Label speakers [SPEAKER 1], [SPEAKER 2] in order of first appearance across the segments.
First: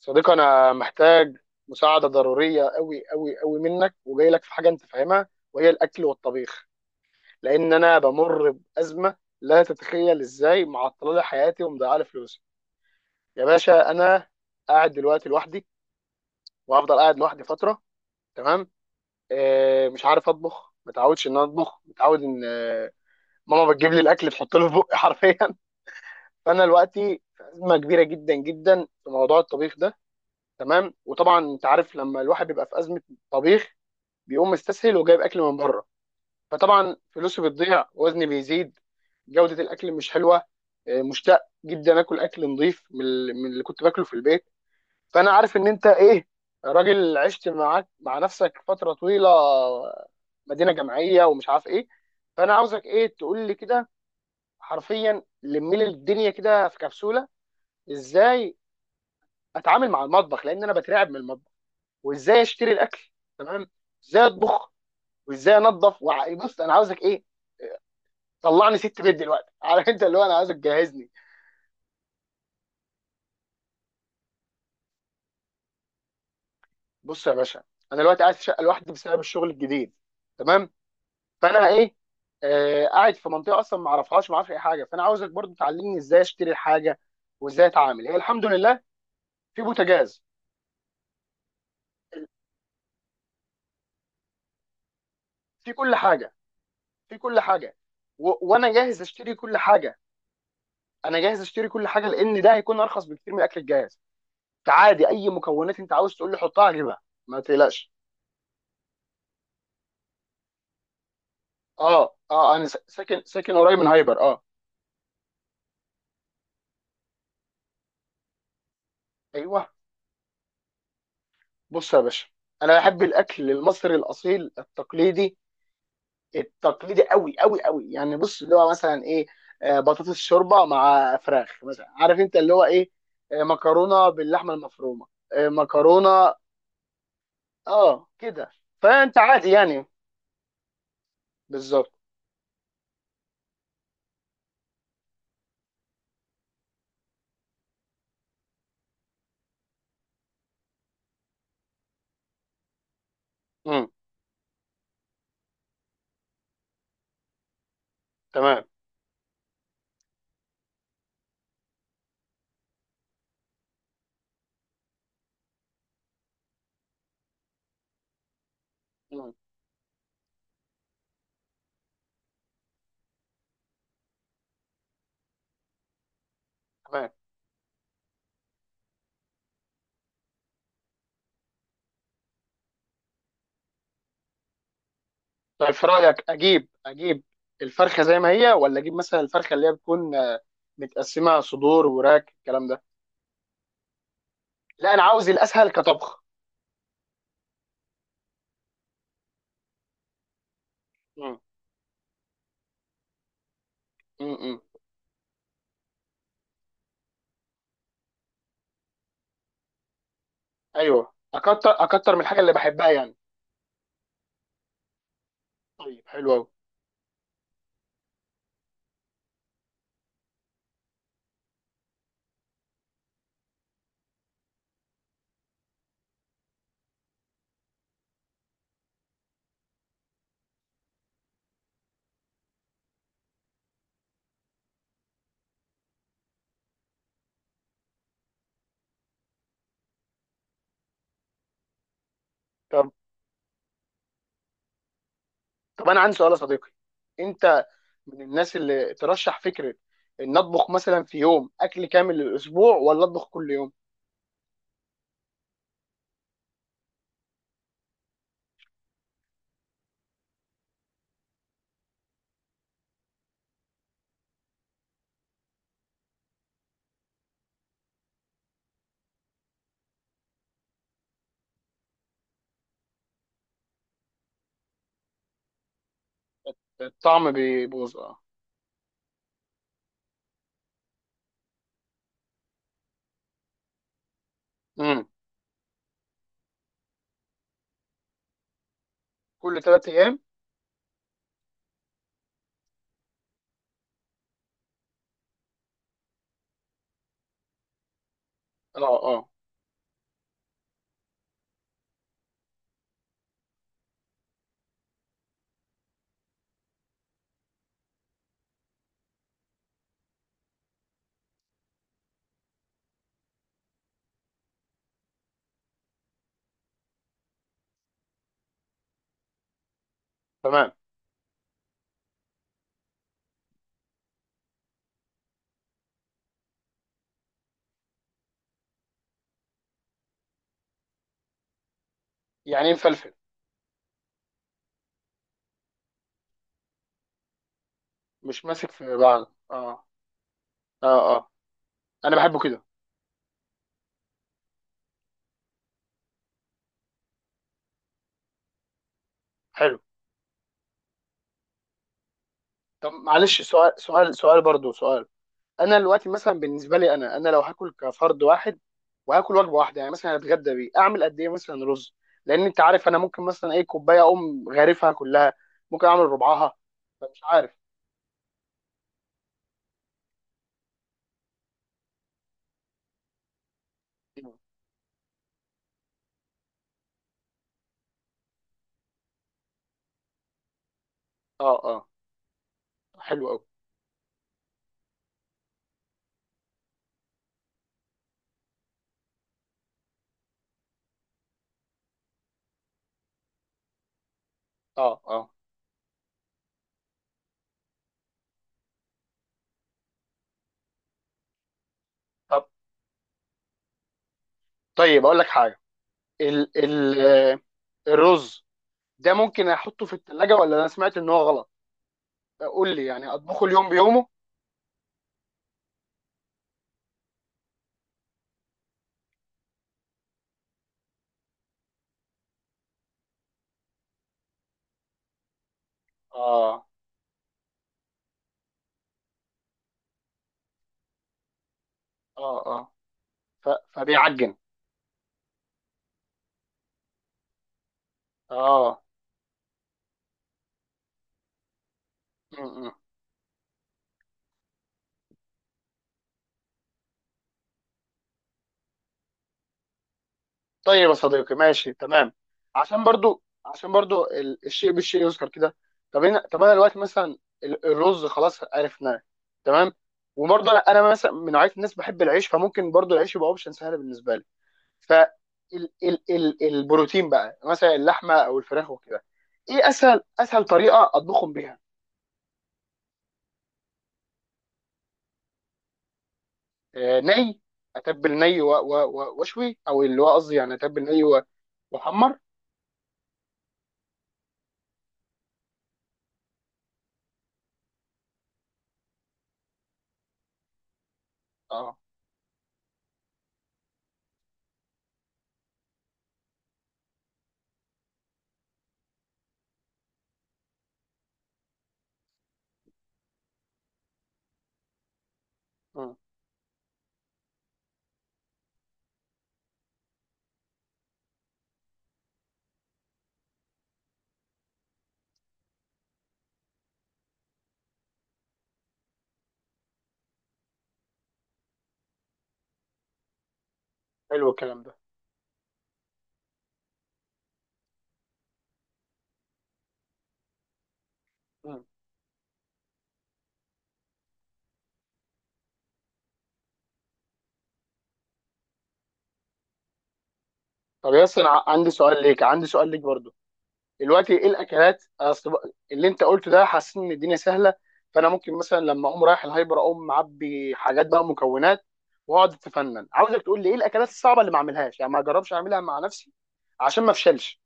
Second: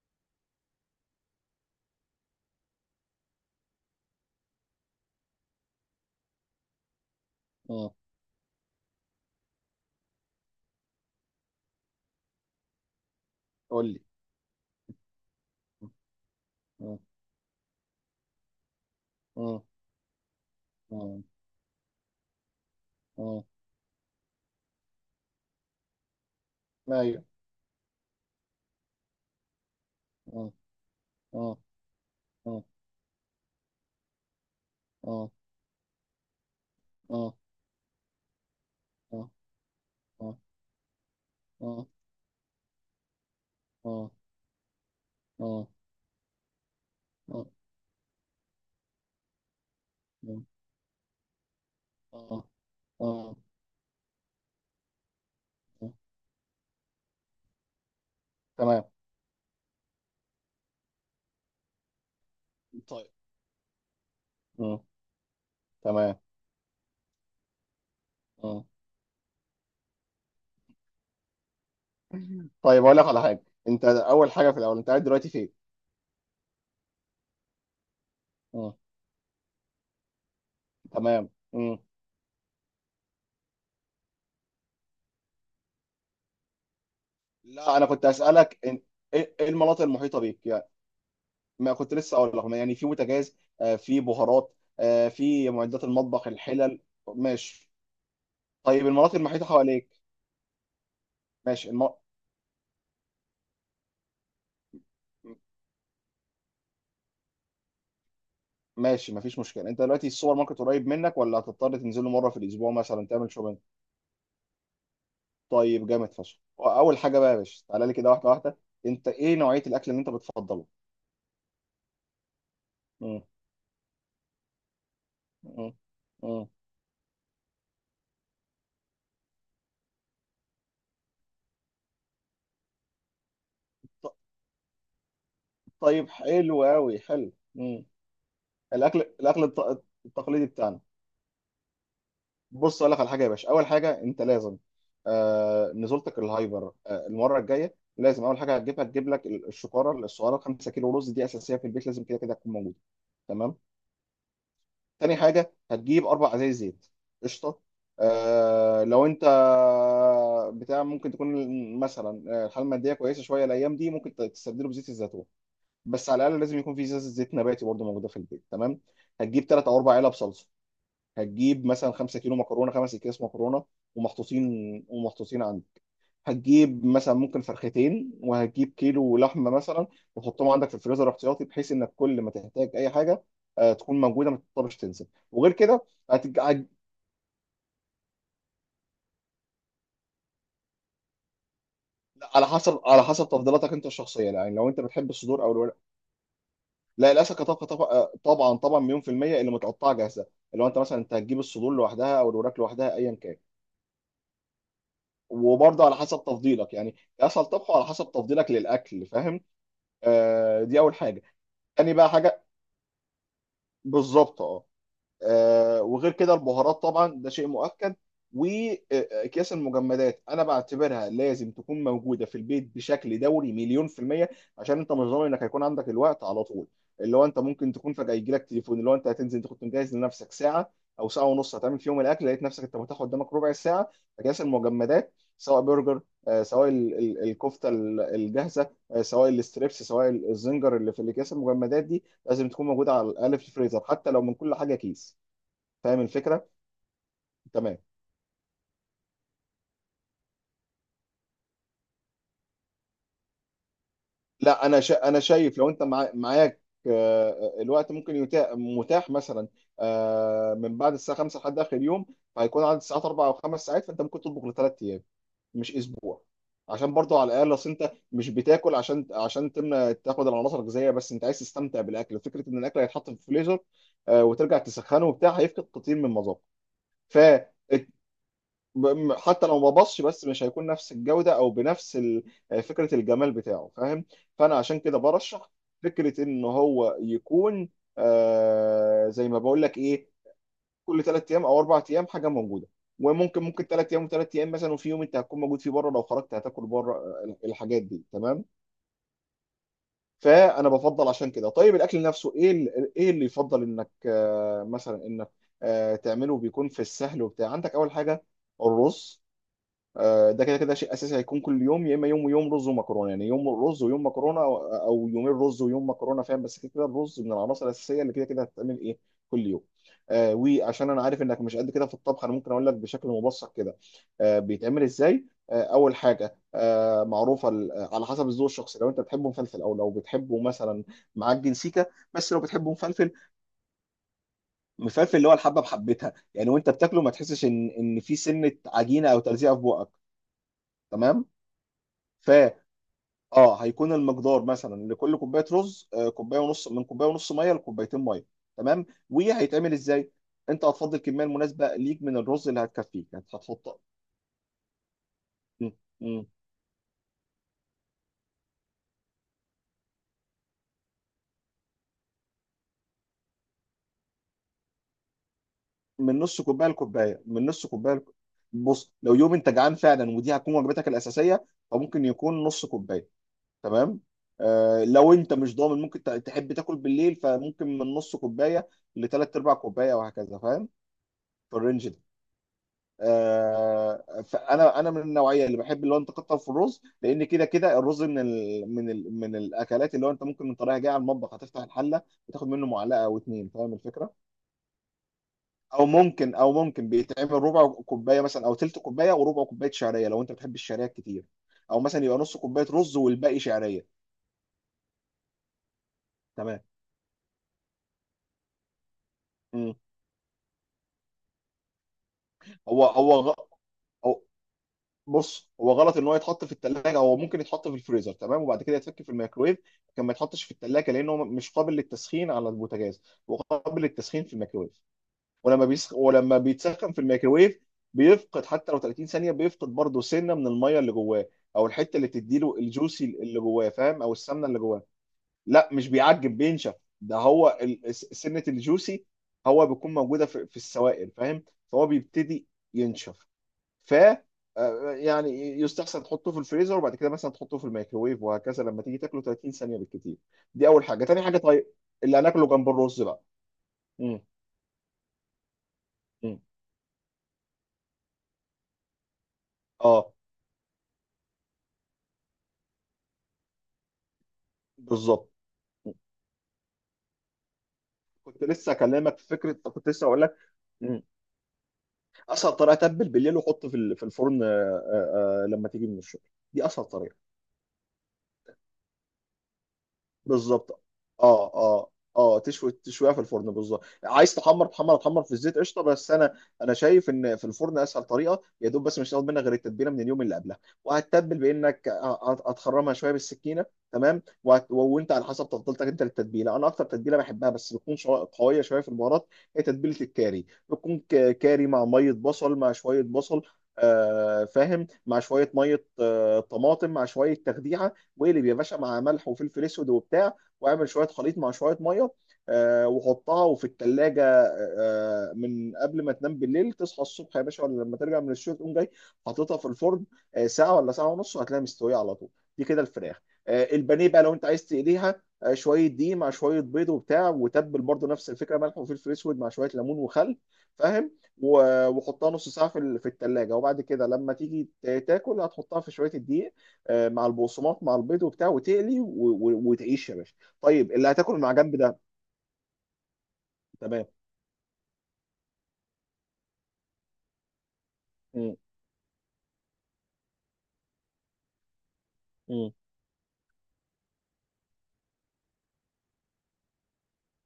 [SPEAKER 1] صديقي، انا محتاج مساعده ضروريه قوي قوي قوي منك، وجاي لك في حاجه انت فاهمها، وهي الاكل والطبيخ. لان
[SPEAKER 2] اه.
[SPEAKER 1] انا بمر بازمه لا تتخيل ازاي معطله لي حياتي ومضيعه لي فلوسي. يا
[SPEAKER 2] قول
[SPEAKER 1] باشا،
[SPEAKER 2] لي.
[SPEAKER 1] انا قاعد دلوقتي لوحدي، وهفضل
[SPEAKER 2] اه.
[SPEAKER 1] قاعد لوحدي فتره. تمام.
[SPEAKER 2] اه.
[SPEAKER 1] مش عارف اطبخ،
[SPEAKER 2] اه.
[SPEAKER 1] متعودش ان انا اطبخ، متعود ان
[SPEAKER 2] اه.
[SPEAKER 1] ماما بتجيب لي الاكل تحط له في بقي حرفيا. فانا دلوقتي
[SPEAKER 2] ايوه.
[SPEAKER 1] في ازمه كبيره جدا جدا في موضوع الطبيخ ده.
[SPEAKER 2] اه.
[SPEAKER 1] تمام. وطبعا
[SPEAKER 2] اه.
[SPEAKER 1] انت عارف، لما الواحد
[SPEAKER 2] اه.
[SPEAKER 1] بيبقى في ازمه طبيخ بيقوم مستسهل وجايب
[SPEAKER 2] اه.
[SPEAKER 1] اكل من بره، فطبعا
[SPEAKER 2] اه.
[SPEAKER 1] فلوسه بتضيع، وزني بيزيد،
[SPEAKER 2] اه.
[SPEAKER 1] جوده الاكل مش
[SPEAKER 2] اه.
[SPEAKER 1] حلوه. مشتاق
[SPEAKER 2] اه.
[SPEAKER 1] جدا اكل نظيف، من اللي كنت باكله
[SPEAKER 2] اه.
[SPEAKER 1] في البيت. فانا عارف ان انت ايه، راجل
[SPEAKER 2] اه.
[SPEAKER 1] عشت معاك مع نفسك فتره طويله،
[SPEAKER 2] اه.
[SPEAKER 1] مدينه جامعيه ومش عارف ايه.
[SPEAKER 2] اه. اه.
[SPEAKER 1] فانا عاوزك ايه،
[SPEAKER 2] اه.
[SPEAKER 1] تقول لي كده حرفيا، لمي لي الدنيا كده في كبسوله. ازاي
[SPEAKER 2] تمام.
[SPEAKER 1] اتعامل مع المطبخ، لان انا بترعب من المطبخ، وازاي اشتري
[SPEAKER 2] طيب.
[SPEAKER 1] الاكل. تمام. ازاي اطبخ،
[SPEAKER 2] اه.
[SPEAKER 1] وازاي انظف،
[SPEAKER 2] تمام.
[SPEAKER 1] بص انا عاوزك ايه،
[SPEAKER 2] اه.
[SPEAKER 1] طلعني ست بيت دلوقتي. عارف انت اللي هو، انا عايزك تجهزني.
[SPEAKER 2] طيب، اقول لك على حاجه. انت اول حاجه، في الاول انت قاعد دلوقتي فين؟
[SPEAKER 1] بص يا باشا، انا دلوقتي قاعد في شقه
[SPEAKER 2] اه.
[SPEAKER 1] لوحدي بسبب الشغل الجديد. تمام.
[SPEAKER 2] تمام.
[SPEAKER 1] فانا
[SPEAKER 2] مم.
[SPEAKER 1] ايه، قاعد في منطقه اصلا ما اعرفهاش، ما اعرفش اي حاجه. فانا عاوزك برضو تعلمني ازاي اشتري الحاجه
[SPEAKER 2] لا،
[SPEAKER 1] وازاي
[SPEAKER 2] لا، انا كنت
[SPEAKER 1] اتعامل. هي الحمد
[SPEAKER 2] اسالك إن-
[SPEAKER 1] لله
[SPEAKER 2] ايه إيه
[SPEAKER 1] في
[SPEAKER 2] المناطق المحيطه
[SPEAKER 1] بوتاجاز،
[SPEAKER 2] بيك يعني. ما كنت لسه اقول لك يعني، في بوتاجاز، في بهارات، في
[SPEAKER 1] في
[SPEAKER 2] معدات
[SPEAKER 1] كل
[SPEAKER 2] المطبخ،
[SPEAKER 1] حاجه،
[SPEAKER 2] الحلل.
[SPEAKER 1] في كل
[SPEAKER 2] ماشي.
[SPEAKER 1] حاجه. وانا
[SPEAKER 2] طيب،
[SPEAKER 1] جاهز
[SPEAKER 2] المناطق
[SPEAKER 1] اشتري
[SPEAKER 2] المحيطه
[SPEAKER 1] كل حاجه.
[SPEAKER 2] حواليك.
[SPEAKER 1] انا جاهز اشتري
[SPEAKER 2] ماشي.
[SPEAKER 1] كل حاجه، لان ده هيكون ارخص بكتير من الاكل الجاهز. عادي اي مكونات انت عاوز تقول لي حطها اجيبها، ما تقلقش.
[SPEAKER 2] ماشي، مفيش مشكله. انت دلوقتي السوبر ماركت قريب منك، ولا هتضطر تنزله
[SPEAKER 1] اه،
[SPEAKER 2] مره في
[SPEAKER 1] اه، انا
[SPEAKER 2] الاسبوع
[SPEAKER 1] س-
[SPEAKER 2] مثلا
[SPEAKER 1] ساكن
[SPEAKER 2] تعمل
[SPEAKER 1] ساكن
[SPEAKER 2] شوبينج؟
[SPEAKER 1] قريب من هايبر، اه.
[SPEAKER 2] طيب، جامد فشخ. اول حاجه بقى يا باشا، تعالى لي كده واحده واحده. انت ايه نوعيه
[SPEAKER 1] ايوه.
[SPEAKER 2] الاكل اللي انت بتفضله؟
[SPEAKER 1] بص يا باشا، انا بحب
[SPEAKER 2] مم.
[SPEAKER 1] الاكل المصري الاصيل التقليدي،
[SPEAKER 2] مم. مم.
[SPEAKER 1] التقليدي قوي قوي قوي. يعني بص اللي هو مثلا ايه، بطاطس، شوربه مع فراخ مثلا، عارف انت اللي هو ايه، مكرونه
[SPEAKER 2] ط-
[SPEAKER 1] باللحمه المفرومه،
[SPEAKER 2] طيب،
[SPEAKER 1] مكرونه.
[SPEAKER 2] حلو قوي، حلو. مم.
[SPEAKER 1] اه كده،
[SPEAKER 2] الاكل
[SPEAKER 1] فانت
[SPEAKER 2] الاكل
[SPEAKER 1] عادي يعني.
[SPEAKER 2] التقليدي بتاعنا.
[SPEAKER 1] بالظبط.
[SPEAKER 2] بص اقول لك على حاجه يا باشا، اول حاجه انت لازم. نزولتك الهايبر المره الجايه، لازم اول حاجه هتجيبها، تجيب لك الشكاره الصغيره، 5 كيلو رز. دي اساسيه في البيت، لازم كده كده تكون موجوده. تمام.
[SPEAKER 1] امم
[SPEAKER 2] تاني حاجه، هتجيب 4 ازايز زيت. قشطه.
[SPEAKER 1] تمام.
[SPEAKER 2] لو انت بتاع ممكن تكون مثلا الحاله الماديه كويسه شويه الايام دي، ممكن تستبدله بزيت الزيتون. بس على الاقل لازم يكون في زيت، زيت نباتي برضه موجوده في البيت. تمام.
[SPEAKER 1] مم.
[SPEAKER 2] هتجيب 3 او 4 علب صلصه. هتجيب مثلا 5 كيلو مكرونه، 5 اكياس مكرونه ومحطوطين عندك. هتجيب
[SPEAKER 1] تمام.
[SPEAKER 2] مثلا ممكن فرختين، وهتجيب كيلو لحمه مثلا، وتحطهم عندك في الفريزر احتياطي، بحيث انك كل ما تحتاج اي حاجه تكون موجوده، ما تضطرش تنسى وغير
[SPEAKER 1] طيب،
[SPEAKER 2] كده.
[SPEAKER 1] في رايك
[SPEAKER 2] هتج... هت-
[SPEAKER 1] اجيب، اجيب الفرخه زي ما هي، ولا اجيب مثلا الفرخه اللي هي بتكون متقسمه، صدور وراك
[SPEAKER 2] على
[SPEAKER 1] الكلام
[SPEAKER 2] حسب
[SPEAKER 1] ده؟
[SPEAKER 2] على حسب تفضيلاتك انت الشخصيه يعني، لو انت
[SPEAKER 1] لا، انا
[SPEAKER 2] بتحب
[SPEAKER 1] عاوز
[SPEAKER 2] الصدور او
[SPEAKER 1] الاسهل
[SPEAKER 2] الورق.
[SPEAKER 1] كطبخ.
[SPEAKER 2] لا، الاسماك طبعا طبعا طبعا طبعاً مليون في الميه اللي متقطعه جاهزه. لو انت مثلا انت هتجيب الصدور لوحدها او الوراك لوحدها، ايا كان.
[SPEAKER 1] امم
[SPEAKER 2] وبرضه على حسب تفضيلك يعني، اسهل طبخه على حسب تفضيلك للاكل، فاهم. دي اول
[SPEAKER 1] ايوه،
[SPEAKER 2] حاجه.
[SPEAKER 1] اكتر
[SPEAKER 2] تاني بقى
[SPEAKER 1] اكتر من الحاجه
[SPEAKER 2] حاجه.
[SPEAKER 1] اللي بحبها يعني.
[SPEAKER 2] بالظبط. اه.
[SPEAKER 1] طيب
[SPEAKER 2] وغير
[SPEAKER 1] حلو
[SPEAKER 2] كده
[SPEAKER 1] قوي.
[SPEAKER 2] البهارات طبعا ده شيء مؤكد. واكياس المجمدات، انا بعتبرها لازم تكون موجوده في البيت بشكل دوري، مليون في الميه. عشان انت مش ضامن انك هيكون عندك الوقت على طول. اللي هو انت ممكن تكون فجاه يجي لك تليفون، اللي هو انت هتنزل، انت كنت مجهز لنفسك ساعه او ساعه ونص هتعمل فيهم الاكل، لقيت نفسك انت متاح قدامك ربع ساعه. اكياس المجمدات، سواء برجر، سواء الكفته الجاهزه، سواء الستريبس، سواء الزنجر، اللي في الاكياس المجمدات دي لازم تكون
[SPEAKER 1] طب
[SPEAKER 2] موجوده على الاقل في الفريزر، حتى لو من كل حاجه كيس.
[SPEAKER 1] طب انا
[SPEAKER 2] فاهم
[SPEAKER 1] عندي سؤال يا
[SPEAKER 2] الفكره؟
[SPEAKER 1] صديقي، انت
[SPEAKER 2] تمام.
[SPEAKER 1] من الناس اللي ترشح فكره ان اطبخ مثلا في يوم اكل كامل للاسبوع، ولا اطبخ كل يوم؟
[SPEAKER 2] لا، انا شايف لو انت معاك آه، الوقت ممكن يتاح، متاح مثلا من بعد الساعه 5 لحد اخر يوم. فهيكون عدد الساعات 4 او 5 ساعات، فانت ممكن تطبخ ل3 ايام، مش اسبوع. عشان برضو على الاقل، اصل انت مش بتاكل عشان تمنى تاخد العناصر الغذائيه، بس انت عايز تستمتع بالاكل. فكره ان الاكل هيتحط في الفريزر وترجع تسخنه وبتاع، هيفقد كتير من مذاقه. ف
[SPEAKER 1] الطعم بيبوظ، اه.
[SPEAKER 2] حتى لو ما بصش، بس مش هيكون نفس الجودة او بنفس فكرة الجمال بتاعه، فاهم. فانا عشان كده
[SPEAKER 1] امم.
[SPEAKER 2] برشح فكرة ان هو يكون زي ما
[SPEAKER 1] كل
[SPEAKER 2] بقول لك،
[SPEAKER 1] ثلاث
[SPEAKER 2] ايه،
[SPEAKER 1] ايام
[SPEAKER 2] كل 3 ايام او 4 ايام حاجة موجودة. وممكن 3 ايام و3 ايام مثلا، وفي يوم انت هتكون موجود فيه بره، لو خرجت هتاكل بره، الحاجات دي. تمام.
[SPEAKER 1] اه، اه.
[SPEAKER 2] فانا بفضل عشان كده. طيب، الاكل نفسه ايه ايه اللي يفضل انك مثلا انك تعمله، بيكون في السهل وبتاع. عندك اول حاجة، الرز. ده كده كده شيء اساسي، هيكون كل يوم، يا اما يوم ويوم رز ومكرونه. يعني يوم رز ويوم مكرونه، او يومين رز ويوم مكرونه، فاهم. بس كده كده الرز من العناصر الاساسيه اللي كده كده هتتعمل ايه، كل يوم.
[SPEAKER 1] تمام.
[SPEAKER 2] وعشان انا عارف انك مش قد كده في الطبخ، انا ممكن اقول لك بشكل مبسط كده. بيتعمل ازاي. اول حاجه معروفه على حسب الذوق الشخصي، لو انت بتحبه مفلفل، او لو بتحبه مثلا معجن سيكه. بس لو
[SPEAKER 1] يعني
[SPEAKER 2] بتحبه
[SPEAKER 1] إيه
[SPEAKER 2] مفلفل.
[SPEAKER 1] مفلفل؟
[SPEAKER 2] مفلفل اللي هو الحبه بحبتها يعني، وانت بتاكله ما تحسش ان في
[SPEAKER 1] مش
[SPEAKER 2] سنه
[SPEAKER 1] ماسك في
[SPEAKER 2] عجينه او
[SPEAKER 1] بعض،
[SPEAKER 2] تلزيقه في
[SPEAKER 1] اه.
[SPEAKER 2] بقك.
[SPEAKER 1] اه،
[SPEAKER 2] تمام.
[SPEAKER 1] اه، انا بحبه كده.
[SPEAKER 2] اه، هيكون المقدار مثلا لكل كوبايه رز، كوبايه ونص، من كوبايه ونص ميه لكوبايتين ميه. تمام. وهيتعمل
[SPEAKER 1] حلو.
[SPEAKER 2] ازاي. انت هتفضي الكميه المناسبه ليك من الرز اللي
[SPEAKER 1] طب
[SPEAKER 2] هتكفيك يعني،
[SPEAKER 1] معلش، سؤال،
[SPEAKER 2] هتحط
[SPEAKER 1] سؤال، سؤال برضو، سؤال.
[SPEAKER 2] م-
[SPEAKER 1] انا دلوقتي
[SPEAKER 2] م-
[SPEAKER 1] مثلا بالنسبه لي، انا لو هاكل كفرد واحد وهاكل وجبه واحده، يعني مثلا هتغدى بيه، اعمل قد ايه مثلا رز؟ لان انت عارف انا ممكن مثلا ايه، كوبايه اقوم غارفها كلها، ممكن اعمل
[SPEAKER 2] من نص
[SPEAKER 1] ربعها،
[SPEAKER 2] كوبايه
[SPEAKER 1] فمش
[SPEAKER 2] لكوبايه، من
[SPEAKER 1] عارف.
[SPEAKER 2] نص كوبايه بص لو يوم انت جعان فعلا ودي هتكون وجبتك الاساسيه، فممكن يكون نص كوبايه، تمام. لو انت مش ضامن ممكن تحب تاكل بالليل، فممكن من نص كوبايه لثلاث ارباع كوبايه، وهكذا، فاهم.
[SPEAKER 1] اه،
[SPEAKER 2] في
[SPEAKER 1] اه.
[SPEAKER 2] الرينج ده.
[SPEAKER 1] حلو قوي.
[SPEAKER 2] فانا من النوعيه اللي بحب اللي هو انت تكتر في الرز، لان كده كده الرز من ال من ال من الاكلات اللي هو انت ممكن من طريقه جايه على المطبخ هتفتح الحله، وتاخد منه معلقه او اتنين، فاهم الفكره.
[SPEAKER 1] اه، اه.
[SPEAKER 2] او ممكن بيتعمل ربع كوبايه مثلا، او تلت كوبايه وربع كوبايه شعريه لو انت بتحب الشعريه كتير، او مثلا يبقى نص
[SPEAKER 1] طب،
[SPEAKER 2] كوبايه رز والباقي شعريه.
[SPEAKER 1] طيب اقول لك حاجه. ال
[SPEAKER 2] تمام.
[SPEAKER 1] ال آه، الرز ده ممكن
[SPEAKER 2] مم.
[SPEAKER 1] احطه في الثلاجه، ولا انا سمعت ان هو غلط؟ قول لي،
[SPEAKER 2] هو
[SPEAKER 1] يعني
[SPEAKER 2] هو غ-
[SPEAKER 1] اطبخه اليوم بيومه؟
[SPEAKER 2] هو بص، هو غلط ان هو يتحط في الثلاجه. هو ممكن يتحط في الفريزر، تمام، وبعد كده يتفك في الميكرويف. لكن ما يتحطش في الثلاجه، لانه مش قابل للتسخين على البوتاجاز، وقابل للتسخين في الميكرويف. ولما
[SPEAKER 1] اه.
[SPEAKER 2] بيتسخن في الميكرويف بيفقد، حتى لو 30 ثانيه بيفقد، برضه سنه من الميه اللي جواه، او الحته اللي
[SPEAKER 1] اه،
[SPEAKER 2] بتديله
[SPEAKER 1] اه،
[SPEAKER 2] الجوسي اللي
[SPEAKER 1] ف-
[SPEAKER 2] جواه، فاهم، او
[SPEAKER 1] فبيعجن.
[SPEAKER 2] السمنه اللي جواه. لا، مش بيعجب، بينشف. ده هو سنه
[SPEAKER 1] اه.
[SPEAKER 2] الجوسي، هو بيكون موجوده في السوائل، فاهم. فهو
[SPEAKER 1] م-
[SPEAKER 2] بيبتدي
[SPEAKER 1] م.
[SPEAKER 2] ينشف. ف آه، يعني يستحسن تحطه في الفريزر، وبعد كده مثلا تحطه في الميكروويف، وهكذا، لما تيجي تاكله 30 ثانيه بالكتير. دي اول
[SPEAKER 1] طيب يا
[SPEAKER 2] حاجه. تاني
[SPEAKER 1] صديقي،
[SPEAKER 2] حاجه، طيب،
[SPEAKER 1] ماشي، تمام.
[SPEAKER 2] اللي هناكله جنب
[SPEAKER 1] عشان
[SPEAKER 2] الرز
[SPEAKER 1] برضو،
[SPEAKER 2] بقى. مم.
[SPEAKER 1] الشيء بالشيء يذكر كده.
[SPEAKER 2] مم.
[SPEAKER 1] طب انا دلوقتي مثلا، الرز خلاص عرفناه. تمام.
[SPEAKER 2] اه،
[SPEAKER 1] وبرضه انا، مثلا من نوعيه الناس بحب العيش، فممكن برضو العيش يبقى اوبشن سهل بالنسبه لي. ف
[SPEAKER 2] بالظبط.
[SPEAKER 1] ال
[SPEAKER 2] مم.
[SPEAKER 1] ال ال البروتين بقى، مثلا اللحمه او
[SPEAKER 2] كنت
[SPEAKER 1] الفراخ
[SPEAKER 2] لسه
[SPEAKER 1] وكده،
[SPEAKER 2] اكلمك في فكره،
[SPEAKER 1] ايه
[SPEAKER 2] كنت
[SPEAKER 1] اسهل
[SPEAKER 2] لسه اقول لك.
[SPEAKER 1] اسهل طريقه
[SPEAKER 2] مم.
[SPEAKER 1] اطبخهم بيها؟
[SPEAKER 2] اسهل طريقه، تبل بالليل وحط في الفرن، لما تيجي من الشغل. دي اسهل طريقه.
[SPEAKER 1] ني، اتبل ني واشوي، او اللي هو قصدي يعني اتبل
[SPEAKER 2] بالظبط.
[SPEAKER 1] ني
[SPEAKER 2] اه. اه.
[SPEAKER 1] واحمر.
[SPEAKER 2] اه، تشوي، تشويها في الفرن، بالظبط، عايز تحمر، تحمر تحمر في الزيت، قشطه، بس انا شايف ان في الفرن اسهل طريقه، يا دوب، بس مش هتاخد منك غير التتبيله من اليوم اللي قبلها، وهتتبل
[SPEAKER 1] اه.
[SPEAKER 2] بانك هتخرمها شويه بالسكينه. تمام. وانت على حسب تفضيلتك انت للتتبيله، انا اكتر تتبيله بحبها بس بتكون قويه شويه في البهارات. هي تتبيله الكاري، بتكون كاري مع ميه بصل، مع شويه بصل، فاهم، مع شويه ميه،
[SPEAKER 1] مم.
[SPEAKER 2] طماطم، مع شويه تخديعه. واقلب يا باشا مع ملح وفلفل اسود وبتاع، واعمل شويه خليط مع شويه ميه، وحطها وفي الثلاجه. من قبل ما تنام بالليل، تصحى الصبح يا باشا، ولا لما ترجع من الشغل تقوم جاي حاططها في الفرن، ساعه ولا ساعه ونص، وهتلاقيها مستويه على طول. دي كده الفراخ. البانيه بقى
[SPEAKER 1] حلو
[SPEAKER 2] لو انت
[SPEAKER 1] الكلام
[SPEAKER 2] عايز تقليها، شويه دقيق مع شويه بيض وبتاع، وتبل برضو نفس الفكره، ملح وفلفل اسود مع شويه ليمون وخل، فاهم.
[SPEAKER 1] ده.
[SPEAKER 2] وحطها نص ساعه في الثلاجه، وبعد كده لما تيجي تاكل، هتحطها في شويه الدقيق، مع البقسماط، مع البيض وبتاع، وتقلي وتعيش يا باشا. طيب،
[SPEAKER 1] طب
[SPEAKER 2] اللي
[SPEAKER 1] ياسر،
[SPEAKER 2] هتاكل مع
[SPEAKER 1] عندي
[SPEAKER 2] جنب ده.
[SPEAKER 1] سؤال ليك، عندي سؤال ليك برضو.
[SPEAKER 2] تمام.
[SPEAKER 1] دلوقتي ايه الاكلات، أصل اللي انت قلته ده حاسس ان الدنيا سهله، فانا ممكن
[SPEAKER 2] مم.
[SPEAKER 1] مثلا لما اقوم رايح الهايبر اقوم معبي حاجات بقى، مكونات، واقعد
[SPEAKER 2] مم.
[SPEAKER 1] اتفنن. عاوزك تقول لي ايه الاكلات الصعبه اللي ما اعملهاش، يعني ما اجربش اعملها مع نفسي عشان ما افشلش،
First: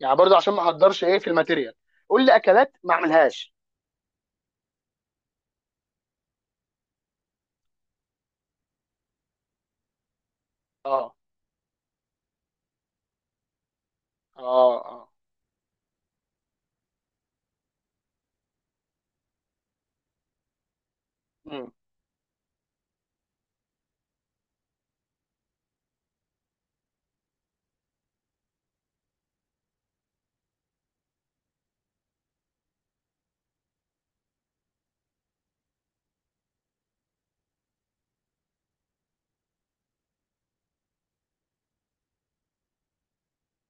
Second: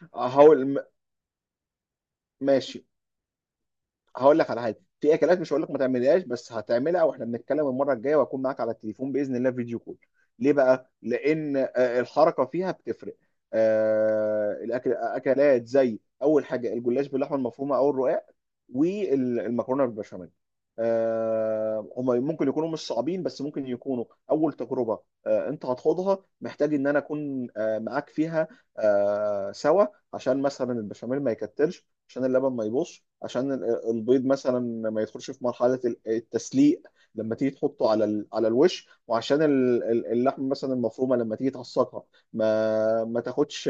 [SPEAKER 1] يعني برضو عشان ما
[SPEAKER 2] هقول م-
[SPEAKER 1] احضرش ايه في الماتيريال. قول لي اكلات
[SPEAKER 2] ماشي.
[SPEAKER 1] ما اعملهاش.
[SPEAKER 2] هقول لك على حاجه، في اكلات مش هقول لك ما تعملهاش، بس هتعملها واحنا بنتكلم المره الجايه، وهكون معاك على التليفون باذن الله، فيديو كول. ليه بقى؟
[SPEAKER 1] اه،
[SPEAKER 2] لان الحركه فيها بتفرق.
[SPEAKER 1] اه،
[SPEAKER 2] الاكل،
[SPEAKER 1] اه.
[SPEAKER 2] اكلات زي اول حاجه الجلاش باللحمه المفرومه او الرقاق، والمكرونه بالبشاميل،
[SPEAKER 1] مم.
[SPEAKER 2] هما ممكن يكونوا مش صعبين، بس ممكن يكونوا اول تجربه انت هتخوضها، محتاج ان انا اكون معاك فيها سوا. عشان مثلا البشاميل ما يكتلش، عشان اللبن ما يبوظش، عشان البيض مثلا ما يدخلش في مرحله التسليق لما تيجي تحطه على الوش، وعشان اللحم مثلا المفرومه لما تيجي تعصقها، ما تاخدش،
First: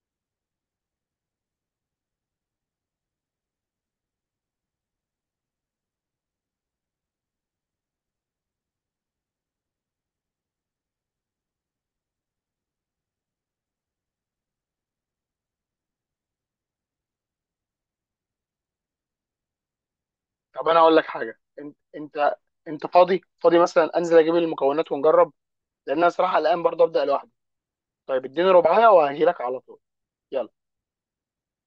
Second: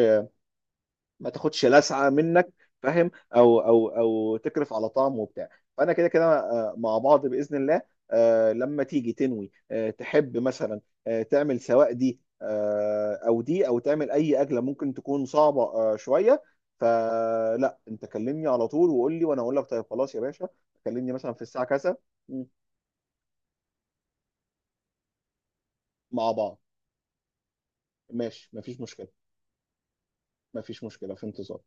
[SPEAKER 2] ما تاخدش لسعه منك، فاهم. او تكرف على طعم وبتاع. فانا كده كده مع بعض باذن الله، لما تيجي تنوي تحب مثلا تعمل سواء دي، او دي، او تعمل اي اكله ممكن تكون صعبه شويه. فلا انت كلمني على طول وقول لي، وانا اقول لك. طيب، خلاص يا باشا،
[SPEAKER 1] طب انا اقول لك
[SPEAKER 2] كلمني مثلا
[SPEAKER 1] حاجه،
[SPEAKER 2] في الساعه
[SPEAKER 1] انت
[SPEAKER 2] كذا.
[SPEAKER 1] انت
[SPEAKER 2] مم.
[SPEAKER 1] انت فاضي مثلا انزل اجيب المكونات ونجرب؟ لان انا
[SPEAKER 2] مع
[SPEAKER 1] صراحه
[SPEAKER 2] بعض.
[SPEAKER 1] الان برضو ابدا لوحدي. طيب اديني
[SPEAKER 2] ماشي، مفيش
[SPEAKER 1] ربعايه
[SPEAKER 2] مشكله.
[SPEAKER 1] وهجيلك على طول. يلا.
[SPEAKER 2] مفيش مشكله، في انتظار.